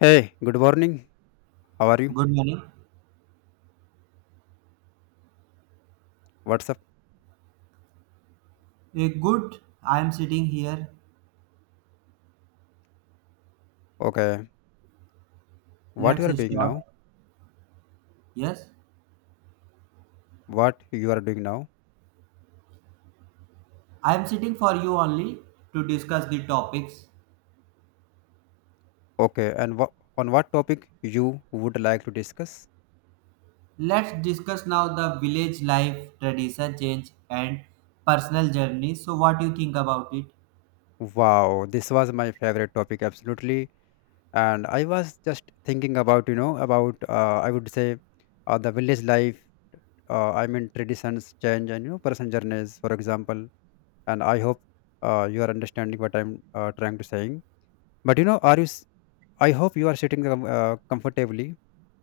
Hey, good morning. How are you? Good morning. What's up? Good. I am sitting here. Okay. What you Let's are doing start. now? Yes. What you are doing now? I am sitting for you only to discuss the topics. Okay. On what topic you would like to discuss? Let's discuss now the village life, tradition change, and personal journey. So, what do you think about it? Wow, this was my favorite topic absolutely. And I was just thinking about about I would say the village life. I mean traditions change and person journeys, for example. And I hope you are understanding what I'm trying to saying. But I hope you are sitting comfortably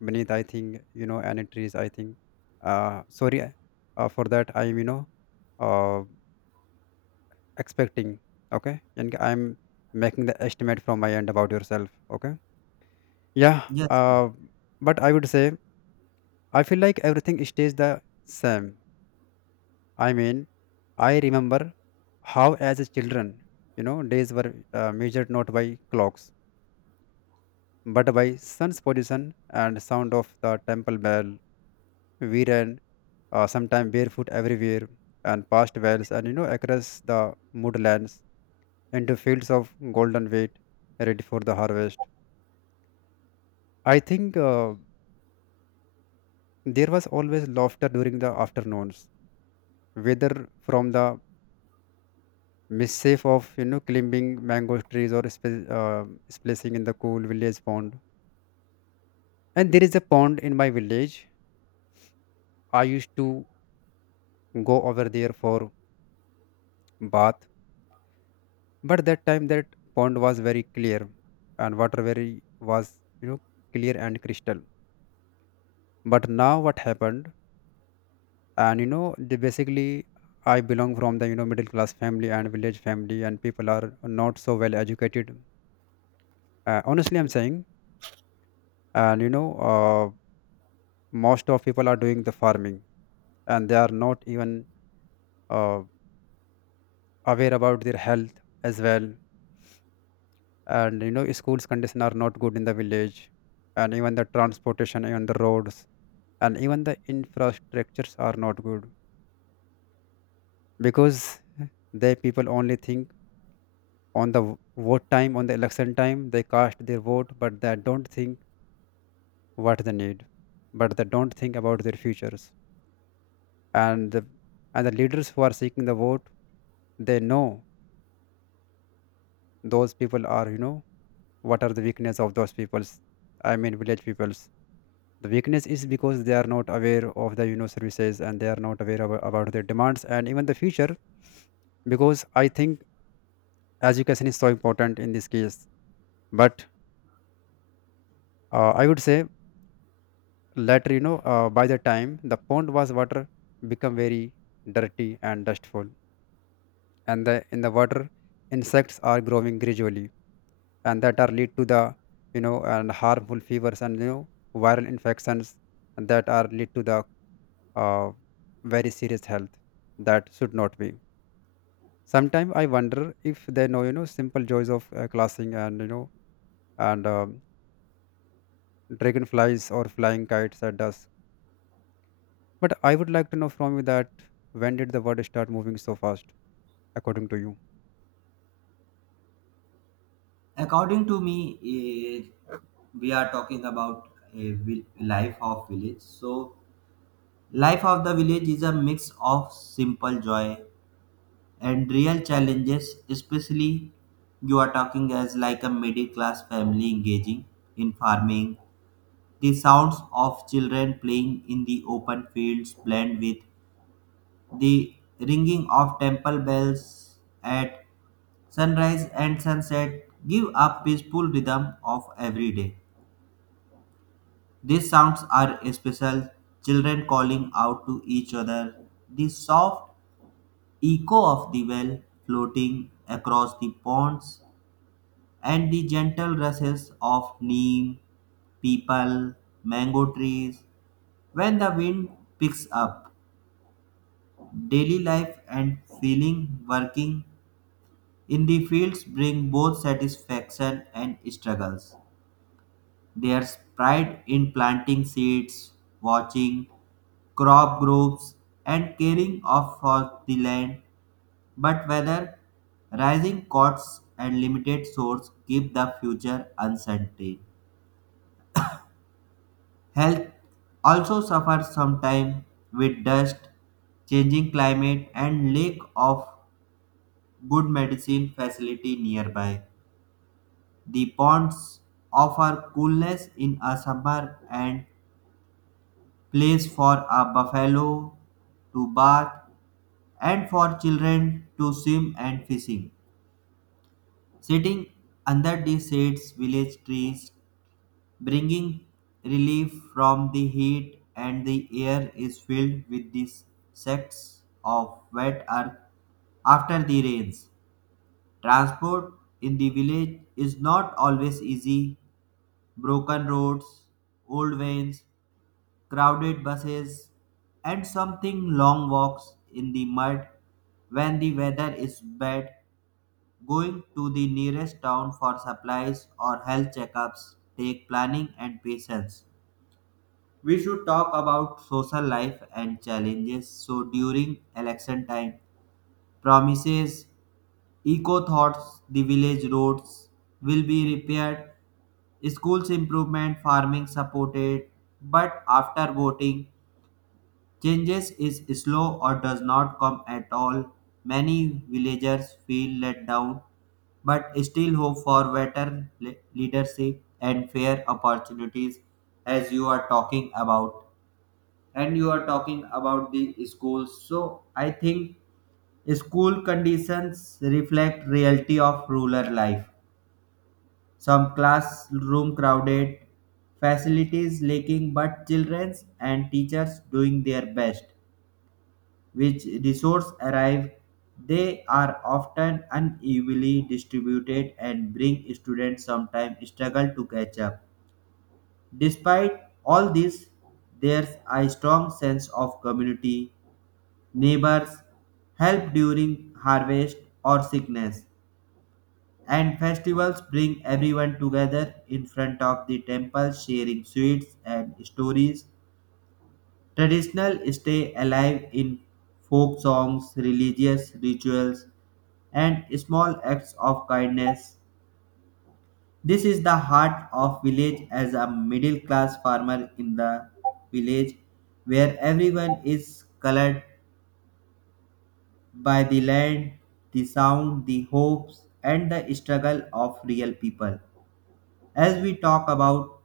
beneath, I think, any trees, I think. Sorry for that. I'm, uh, expecting, okay? And I'm making the estimate from my end about yourself, okay? Yeah, Yes. uh, but I would say I feel like everything stays the same. I mean, I remember how as a children, days were measured not by clocks, but by sun's position and sound of the temple bell. We ran sometime barefoot everywhere and past wells and across the moodlands into fields of golden wheat ready for the harvest. I think there was always laughter during the afternoons, whether from the mischief of climbing mango trees or splashing in the cool village pond. And there is a pond in my village. I used to go over there for bath, but that time that pond was very clear and water very was you know clear and crystal. But now what happened, and they basically, I belong from the middle class family and village family, and people are not so well educated. Honestly I'm saying, and uh, most of people are doing the farming, and they are not even uh, aware about their health as well. And schools condition are not good in the village, and even the transportation, even the roads, and even the infrastructures are not good, because they people only think on the vote time, on the election time they cast their vote, but they don't think what they need, but they don't think about their futures. And the, and the leaders who are seeking the vote, they know those people are, what are the weakness of those peoples, I mean village peoples. The weakness is because they are not aware of the services, and they are not aware about their demands and even the future, because I think education is so important in this case. But I would say later, by the time the pond was water become very dirty and dustful, and the in the water insects are growing gradually, and that are lead to the and harmful fevers and viral infections, and that are lead to the uh, very serious health that should not be. Sometimes I wonder if they know simple joys of classing and and um dragonflies or flying kites at dusk. But I would like to know from you that when did the world start moving so fast, according to you? According to me, we are talking about a life of village. So, life of the village is a mix of simple joy and real challenges, especially you are talking as like a middle class family engaging in farming. The sounds of children playing in the open fields blend with the ringing of temple bells at sunrise and sunset give a peaceful rhythm of every day. These sounds are special, children calling out to each other, the soft echo of the well floating across the ponds and the gentle rushes of neem, people, mango trees. When the wind picks up, daily life and feeling working in the fields bring both satisfaction and struggles. There's pride in planting seeds, watching crop groups, and caring of for the land. But whether rising costs and limited source keep the future uncertain. Health also suffers sometimes with dust, changing climate, and lack of good medicine facility nearby. The ponds offer coolness in a summer and place for a buffalo to bath and for children to swim and fishing. Sitting under the shades, village trees bringing relief from the heat, and the air is filled with the scents of wet earth after the rains. Transport in the village is not always easy. Broken roads, old vans, crowded buses, and something long walks in the mud when the weather is bad. Going to the nearest town for supplies or health checkups take planning and patience. We should talk about social life and challenges. So during election time, promises, eco thoughts, the village roads will be repaired, schools improvement, farming supported, but after voting, changes is slow or does not come at all. Many villagers feel let down, but still hope for better leadership and fair opportunities as you are talking about, and you are talking about the schools, so I think school conditions reflect reality of rural life. Some classroom crowded, facilities lacking, but children and teachers doing their best. Which resource arrive, they are often unevenly distributed and bring students sometimes struggle to catch up. Despite all this, there's a strong sense of community. Neighbors help during harvest or sickness, and festivals bring everyone together in front of the temple sharing sweets and stories. Traditional stay alive in folk songs, religious rituals, and small acts of kindness. This is the heart of village as a middle class farmer in the village where everyone is colored by the land, the sound, the hopes, and the struggle of real people. As we talk about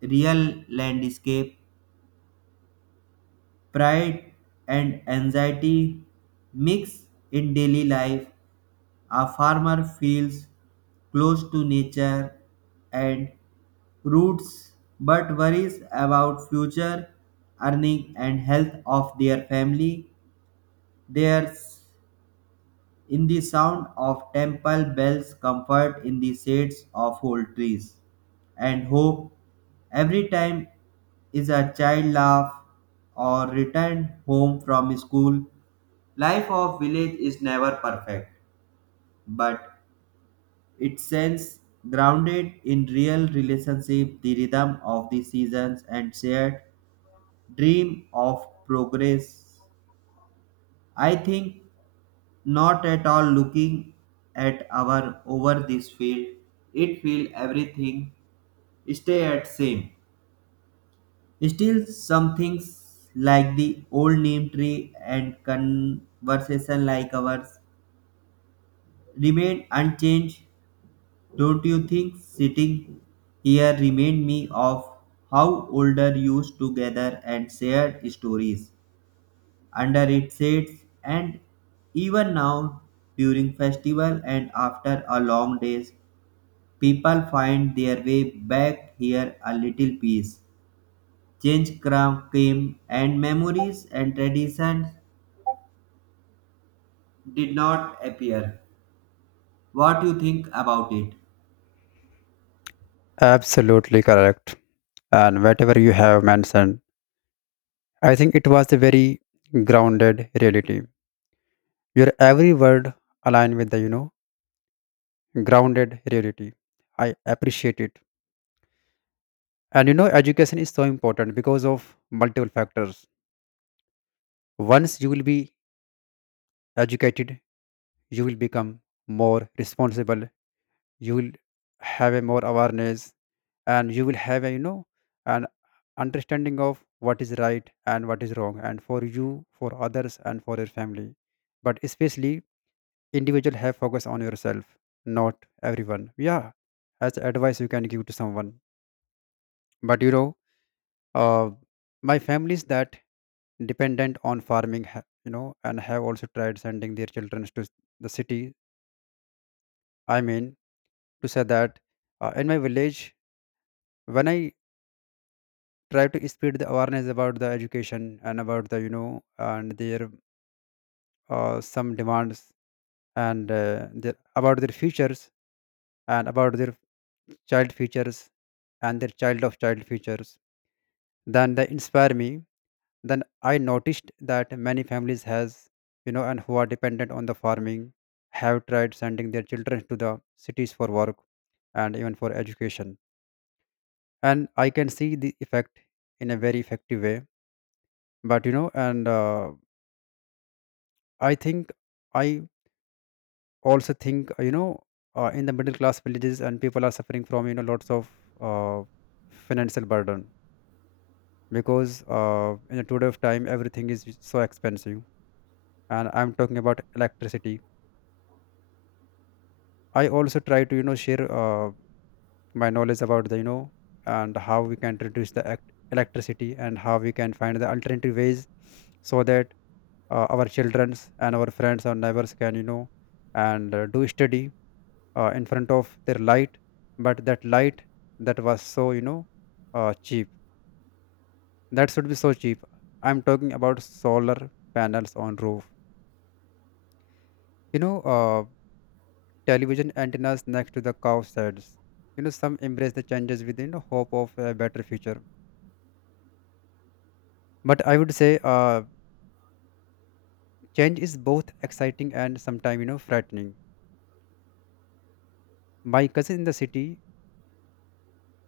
real landscape, pride and anxiety mix in daily life. A farmer feels close to nature and roots but worries about future earning and health of their family their. In the sound of temple bells, comfort in the shades of old trees, and hope every time is a child laugh or returned home from school. Life of village is never perfect, but it sends grounded in real relationship, the rhythm of the seasons and shared dream of progress. I think not at all looking at our over this field, it feel everything stay at same. Still some things like the old name tree and conversation like ours remain unchanged. Don't you think sitting here remind me of how older used to gather and share stories under its shades, and even now during festival and after a long days people find their way back here a little peace. Came and memories and traditions did not appear. What you think about it? Absolutely correct. And whatever you have mentioned, I think it was a very grounded reality. Your every word aligned with the, grounded reality. I appreciate it. And education is so important because of multiple factors. Once you will be educated, you will become more responsible, you will have a more awareness, and you will have a an understanding of what is right and what is wrong, and for you, for others, and for your family. But especially individual have focus on yourself, not everyone, yeah, as advice you can give to someone. But uh, my families that dependent on farming and have also tried sending their children to the city. I mean to say that in my village, when I try to spread the awareness about the education and about the and their some demands, and about their futures, and about their child futures, and their child of child futures, then they inspire me. Then I noticed that many families has and who are dependent on the farming have tried sending their children to the cities for work and even for education, and I can see the effect in a very effective way. But you know and I think I also think in the middle class villages and people are suffering from lots of uh, financial burden, because in the today of time everything is so expensive, and I'm talking about electricity. I also try to share my knowledge about the and how we can reduce the electricity and how we can find the alternative ways so that our childrens and our friends and neighbors can you know and do study in front of their light. But that light, that was so cheap, that should be so cheap. I'm talking about solar panels on roof, you know uh, television antennas next to the cow sheds. Some embrace the changes within the hope of a better future. But I would say change is both exciting and sometimes frightening. My cousin in the city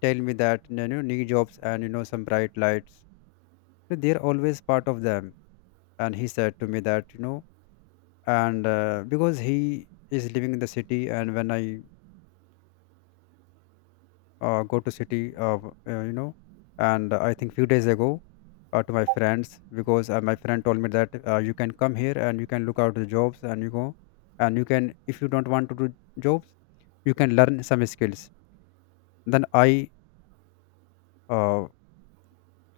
tell me that new jobs and some bright lights, they're always part of them. And he said to me that you know and because he is living in the city, and when I go to city of and I think few days ago to my friends, because my friend told me that you can come here and you can look out the jobs and you go, and you can, if you don't want to do jobs, you can learn some skills. Then I uh,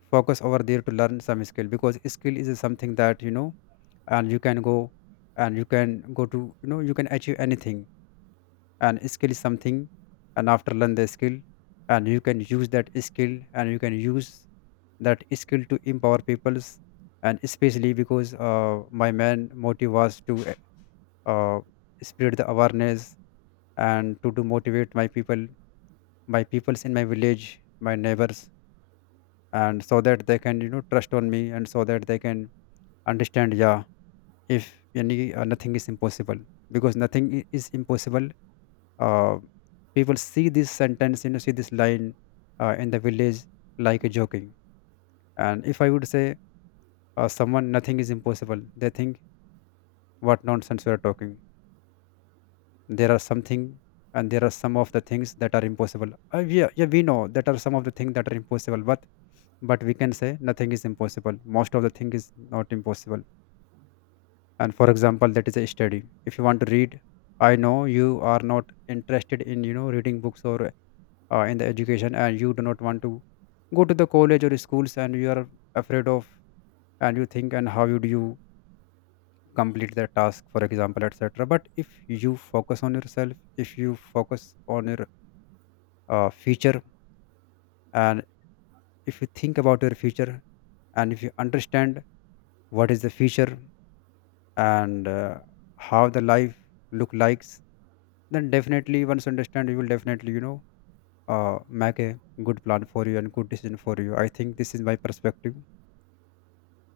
focus over there to learn some skill, because skill is something that and you can go, and you can go to you can achieve anything. And skill is something, and after learn the skill, and you can use that skill, and you can use that skill to empower peoples. And especially, because my main motive was to uh, spread the awareness and to motivate my people, my peoples in my village, my neighbors, and so that they can trust on me, and so that they can understand, yeah, if any nothing is impossible, because nothing is impossible. uh, People see this sentence, see this line in the village like a joking. And if I would say someone nothing is impossible, they think what nonsense we are talking. There are something, and there are some of the things that are impossible, yeah, yeah, we know that are some of the things that are impossible, but we can say nothing is impossible, most of the thing is not impossible. And for example, that is a study, if you want to read, I know you are not interested in reading books, or in the education, and you do not want to go to the college or schools, and you are afraid of, and you think, and how would you complete the task, for example, etc. But if you focus on yourself, if you focus on your future, and if you think about your future, and if you understand what is the future, and how the life look likes, then definitely once you understand you will definitely make a good plan for you and good decision for you. I think this is my perspective.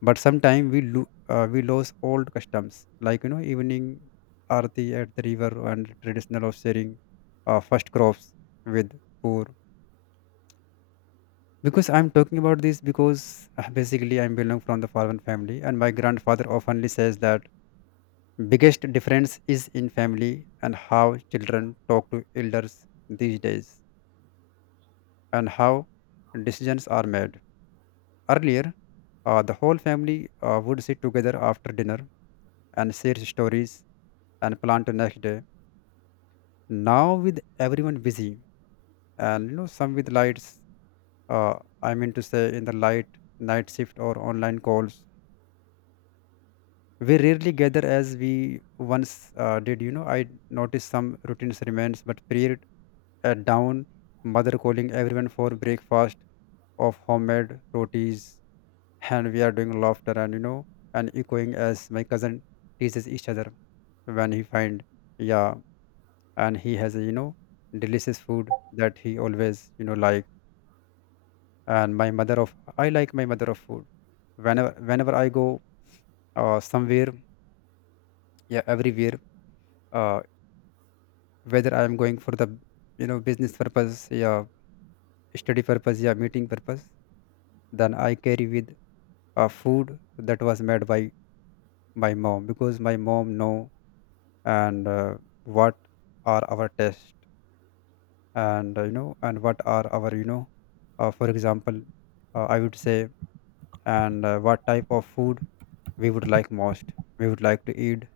But sometimes we lose old customs like evening arati at the river and traditional of sharing first crops with poor. Because I'm talking about this because basically I belong from the farmer family, and my grandfather oftenly says that biggest difference is in family, and how children talk to elders these days, and how decisions are made. Earlier, the whole family would sit together after dinner and share stories and plan to next day. Now with everyone busy, and some with lights, uh, I mean to say in the light, night shift or online calls, we rarely gather as we once did. You know, I noticed some routines remains, but period at down, mother calling everyone for breakfast of homemade rotis, and we are doing laughter and and echoing as my cousin teases each other when he find, yeah, and he has a delicious food that he always, you know, like, and my mother of, I like my mother of food whenever I go somewhere, yeah, everywhere. uh, Whether I am going for the, you know, business purpose, yeah, study purpose, yeah, meeting purpose, then I carry with food that was made by my mom, because my mom know and, what are our taste, and, you know, and what are our, you know, for example, I would say, and, what type of food we would like most, we would like to eat,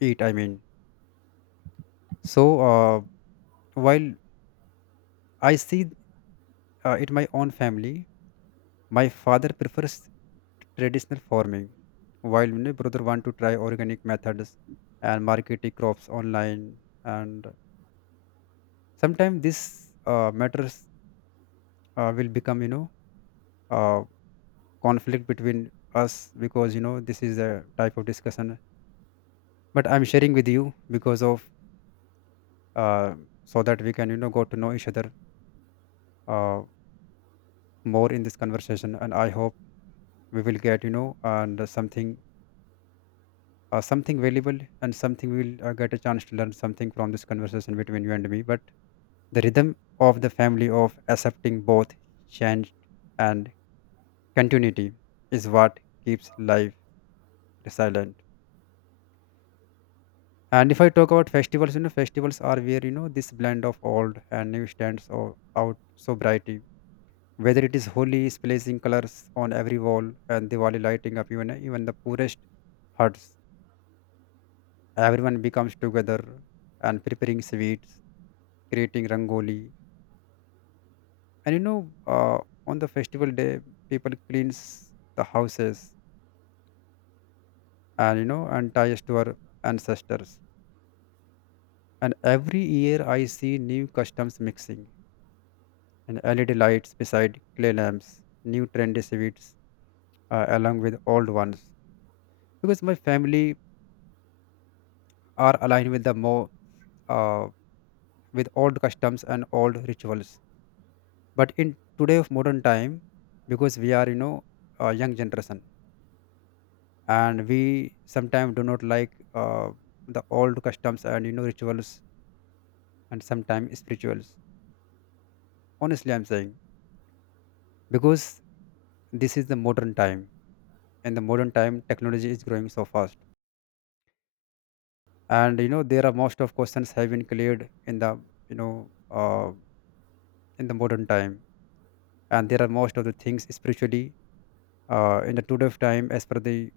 eat I mean. So, uh, while I see it my own family, my father prefers traditional farming while my brother want to try organic methods and marketing crops online, and sometimes this matters will become, you know, uh, conflict between us, because, you know, this is a type of discussion. But I'm sharing with you because of, uh, so that we can, you know, go to know each other uh, more in this conversation, and I hope we will get, you know, and, something, something valuable, and something we will, get a chance to learn something from this conversation between you and me. But the rhythm of the family of accepting both change and continuity is what keeps life resilient. And if I talk about festivals, you know, festivals are where, you know, this blend of old and new stands out so bright. Whether it is Holi splashing colors on every wall and Diwali lighting up even the poorest huts, everyone becomes together and preparing sweets, creating rangoli. And you know, on the festival day, people cleans the houses, and and ties to our ancestors. And every year, I see new customs mixing, and LED lights beside clay lamps, new trendy sweets along with old ones. Because my family are aligned with the more, uh, with old customs and old rituals. But in today of modern time, because we are, you know, a young generation, and we sometimes do not like, the old customs and, you know, rituals, and sometimes spirituals. Honestly, I'm saying, because this is the modern time. And the modern time, technology is growing so fast, and you know there are most of questions have been cleared in the, you know, uh, in the modern time, and there are most of the things spiritually in the today of time as per the,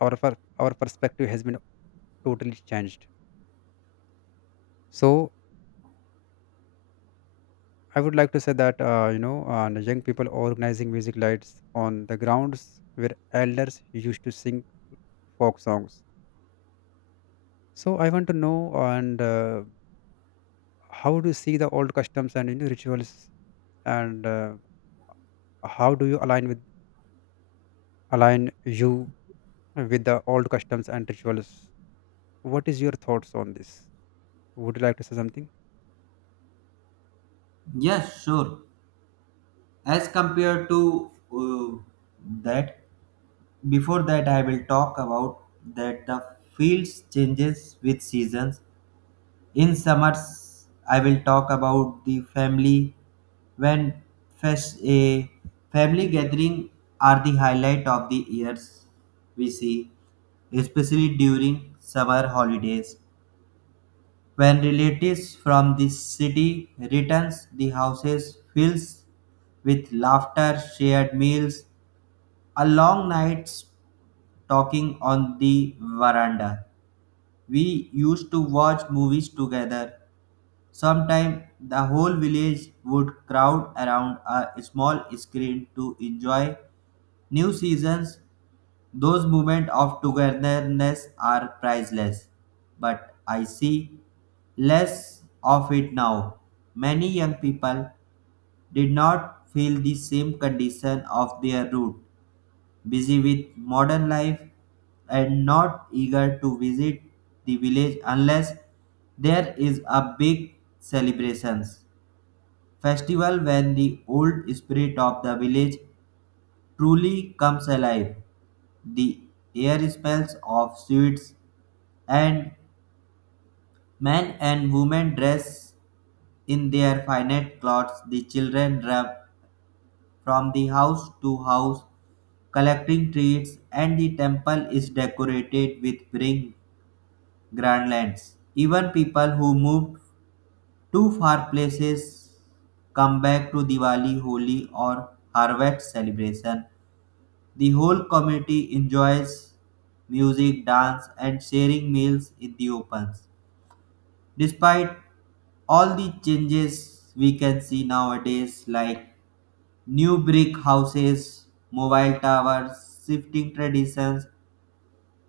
our perspective has been totally changed. So I would like to say that, you know, the young people organizing music lights on the grounds where elders used to sing folk songs. So I want to know, and, how do you see the old customs and, you know, rituals, and, how do you align with, align you with the old customs and rituals? What is your thoughts on this? Would you like to say something? Yes, sure. As compared to uh, that, before that I will talk about that the fields changes with seasons. In summers, I will talk about the family when a family gathering are the highlight of the years we see, especially during summer holidays. When relatives from the city returns, the houses fills with laughter, shared meals, a long nights talking on the veranda. We used to watch movies together. Sometimes the whole village would crowd around a small screen to enjoy new seasons. Those moments of togetherness are priceless, but I see less of it now. Many young people did not feel the same condition of their root, busy with modern life and not eager to visit the village unless there is a big celebrations festival when the old spirit of the village truly comes alive. The air smells of sweets, and men and women dress in their finest clothes. The children run from the house to house collecting treats, and the temple is decorated with spring garlands. Even people who moved to far places come back to Diwali, Holi, or harvest celebration. The whole community enjoys music, dance, and sharing meals in the opens. Despite all the changes we can see nowadays, like new brick houses, mobile towers, shifting traditions,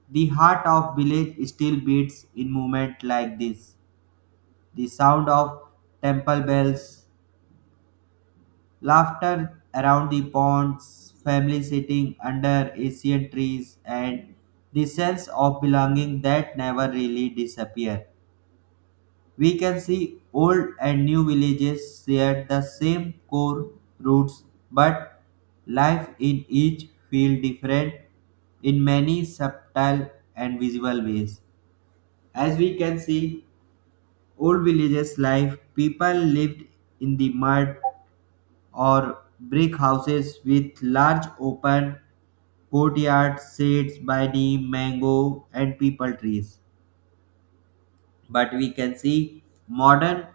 the heart of village still beats in movement like this. The sound of temple bells, laughter around the ponds, family sitting under ancient trees, and the sense of belonging that never really disappear. We can see old and new villages share the same core roots, but life in each feel different in many subtle and visible ways. As we can see, old villages life, people lived in the mud or brick houses with large open courtyards shaded by neem, mango, and people trees. But we can see modern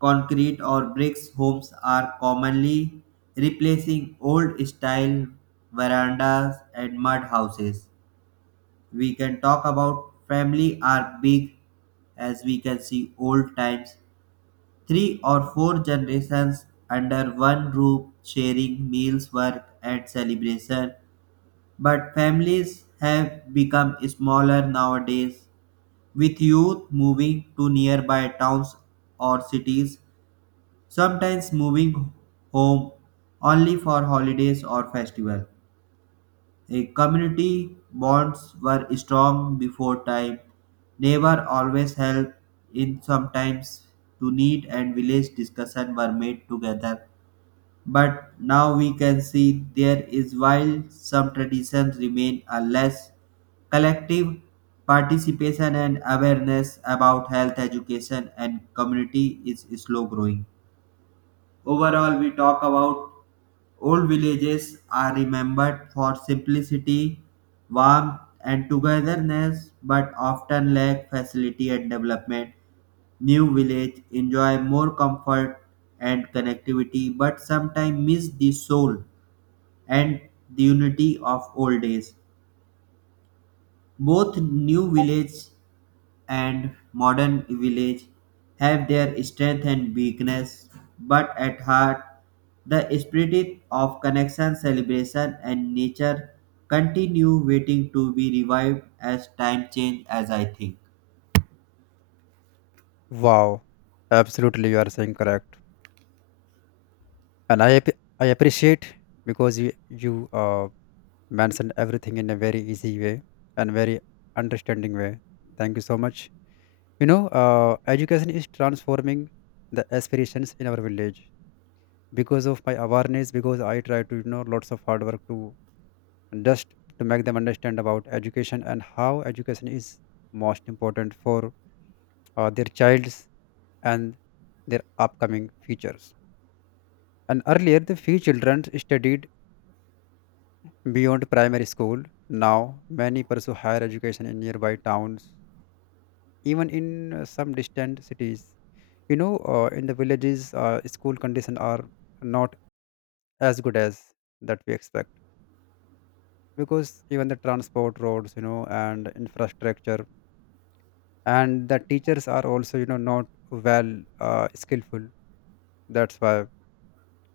concrete or bricks homes are commonly replacing old style verandas and mud houses. We can talk about family are big. As we can see old times, three or four generations under one roof sharing meals, work, and celebration. But families have become smaller nowadays, with youth moving to nearby towns or cities, sometimes moving home only for holidays or festival. A community bonds were strong before time. Neighbor always helped in sometimes to need and village discussion were made together, but now we can see there is while some traditions remain a less collective participation and awareness about health education and community is slow growing. Overall we talk about old villages are remembered for simplicity, warmth, and togetherness, but often lack facility and development. New villages enjoy more comfort and connectivity, but sometimes miss the soul and the unity of old days. Both new villages and modern village have their strength and weakness, but at heart, the spirit of connection, celebration, and nature continue waiting to be revived as time change as I think. Wow, absolutely, you are saying correct, and I appreciate, because you uh, mentioned everything in a very easy way and very understanding way. Thank you so much. You know, education is transforming the aspirations in our village. Because of my awareness, because I try to, you know, lots of hard work to just to make them understand about education and how education is most important for their childs and their upcoming futures. And earlier the few children studied beyond primary school, now many pursue higher education in nearby towns, even in some distant cities. You know, in the villages, school conditions are not as good as that we expect, because even the transport roads, you know, and infrastructure, and the teachers are also, you know, not well skillful. That's why,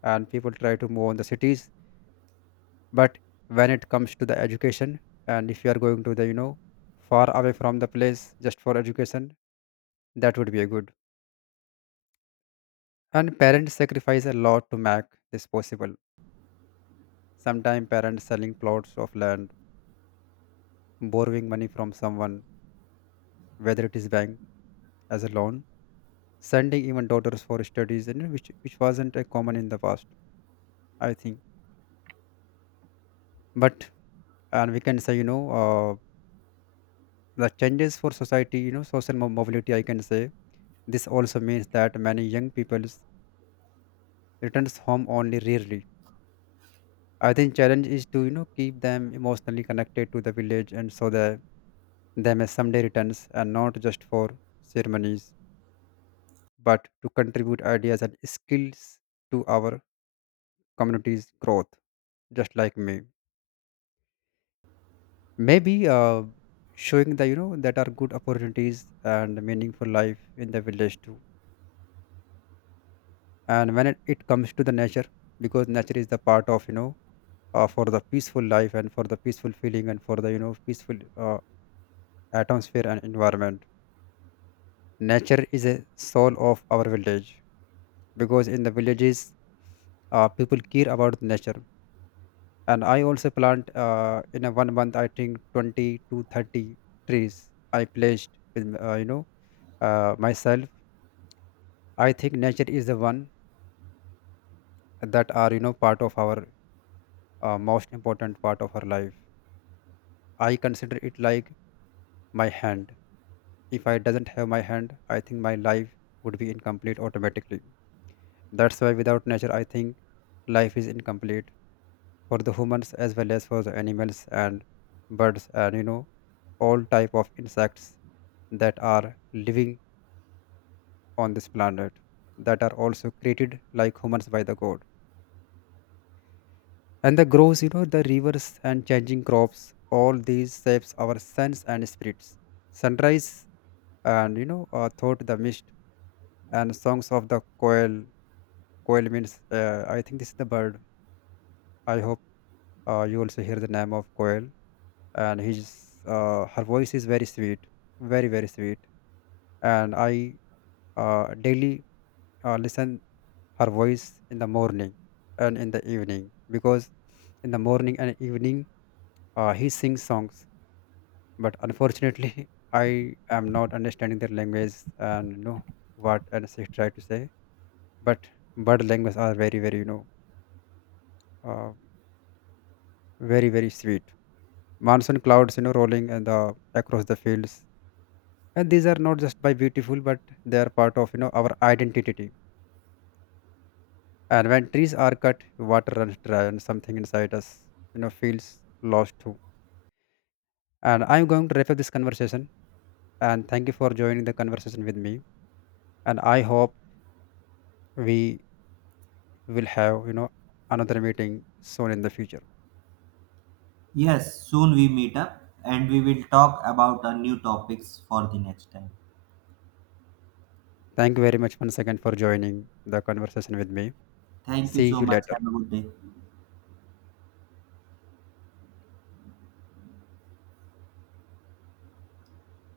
and people try to move on the cities. But when it comes to the education, and if you are going to the, you know, far away from the place just for education, that would be a good. And parents sacrifice a lot to make this possible, sometimes parents selling plots of land, borrowing money from someone, whether it is bank as a loan, sending even daughters for studies, and which wasn't a common in the past, I think. But, and we can say, you know, the changes for society, you know, social mobility I can say, this also means that many young people returns home only rarely. I think challenge is to, you know, keep them emotionally connected to the village, and so that they may someday returns and not just for ceremonies, but to contribute ideas and skills to our community's growth. Just like me, maybe, showing the, you know, that are good opportunities and meaningful life in the village too. And when it comes to the nature, because nature is the part of, you know, for the peaceful life, and for the peaceful feeling, and for the, you know, peaceful atmosphere and environment. Nature is a soul of our village, because in the villages, people care about nature. And I also plant in a 1 month, I think 20 to 30 trees I placed with, you know, myself. I think nature is the one that are, you know, part of our, most important part of our life. I consider it like my hand. If I doesn't have my hand, I think my life would be incomplete automatically. That's why without nature, I think life is incomplete for the humans as well as for the animals and birds, and you know, all type of insects that are living on this planet, that are also created like humans by the god. And the groves, you know, the rivers and changing crops, all these shapes our sense and spirits. Sunrise and, you know, thought the mist and songs of the quail. Quail means, I think this is the bird, I hope. You also hear the name of Koel, and he's, her voice is very sweet, very sweet. And I, daily listen her voice in the morning and in the evening, because in the morning and evening, he sings songs. But unfortunately, I am not understanding their language, and you know what and she try to say. But bird language are very you know, uh, very sweet. Monsoon clouds, you know, rolling and the across the fields, and these are not just by beautiful, but they are part of, you know, our identity. And when trees are cut, water runs dry, and something inside us, you know, feels lost too. And I'm going to wrap up this conversation, and thank you for joining the conversation with me. And I hope we will have, you know, another meeting soon in the future. Yes, soon we meet up and we will talk about our new topics for the next time. Thank you very much once again for joining the conversation with me. Thank you See so you much. later. Have a good day.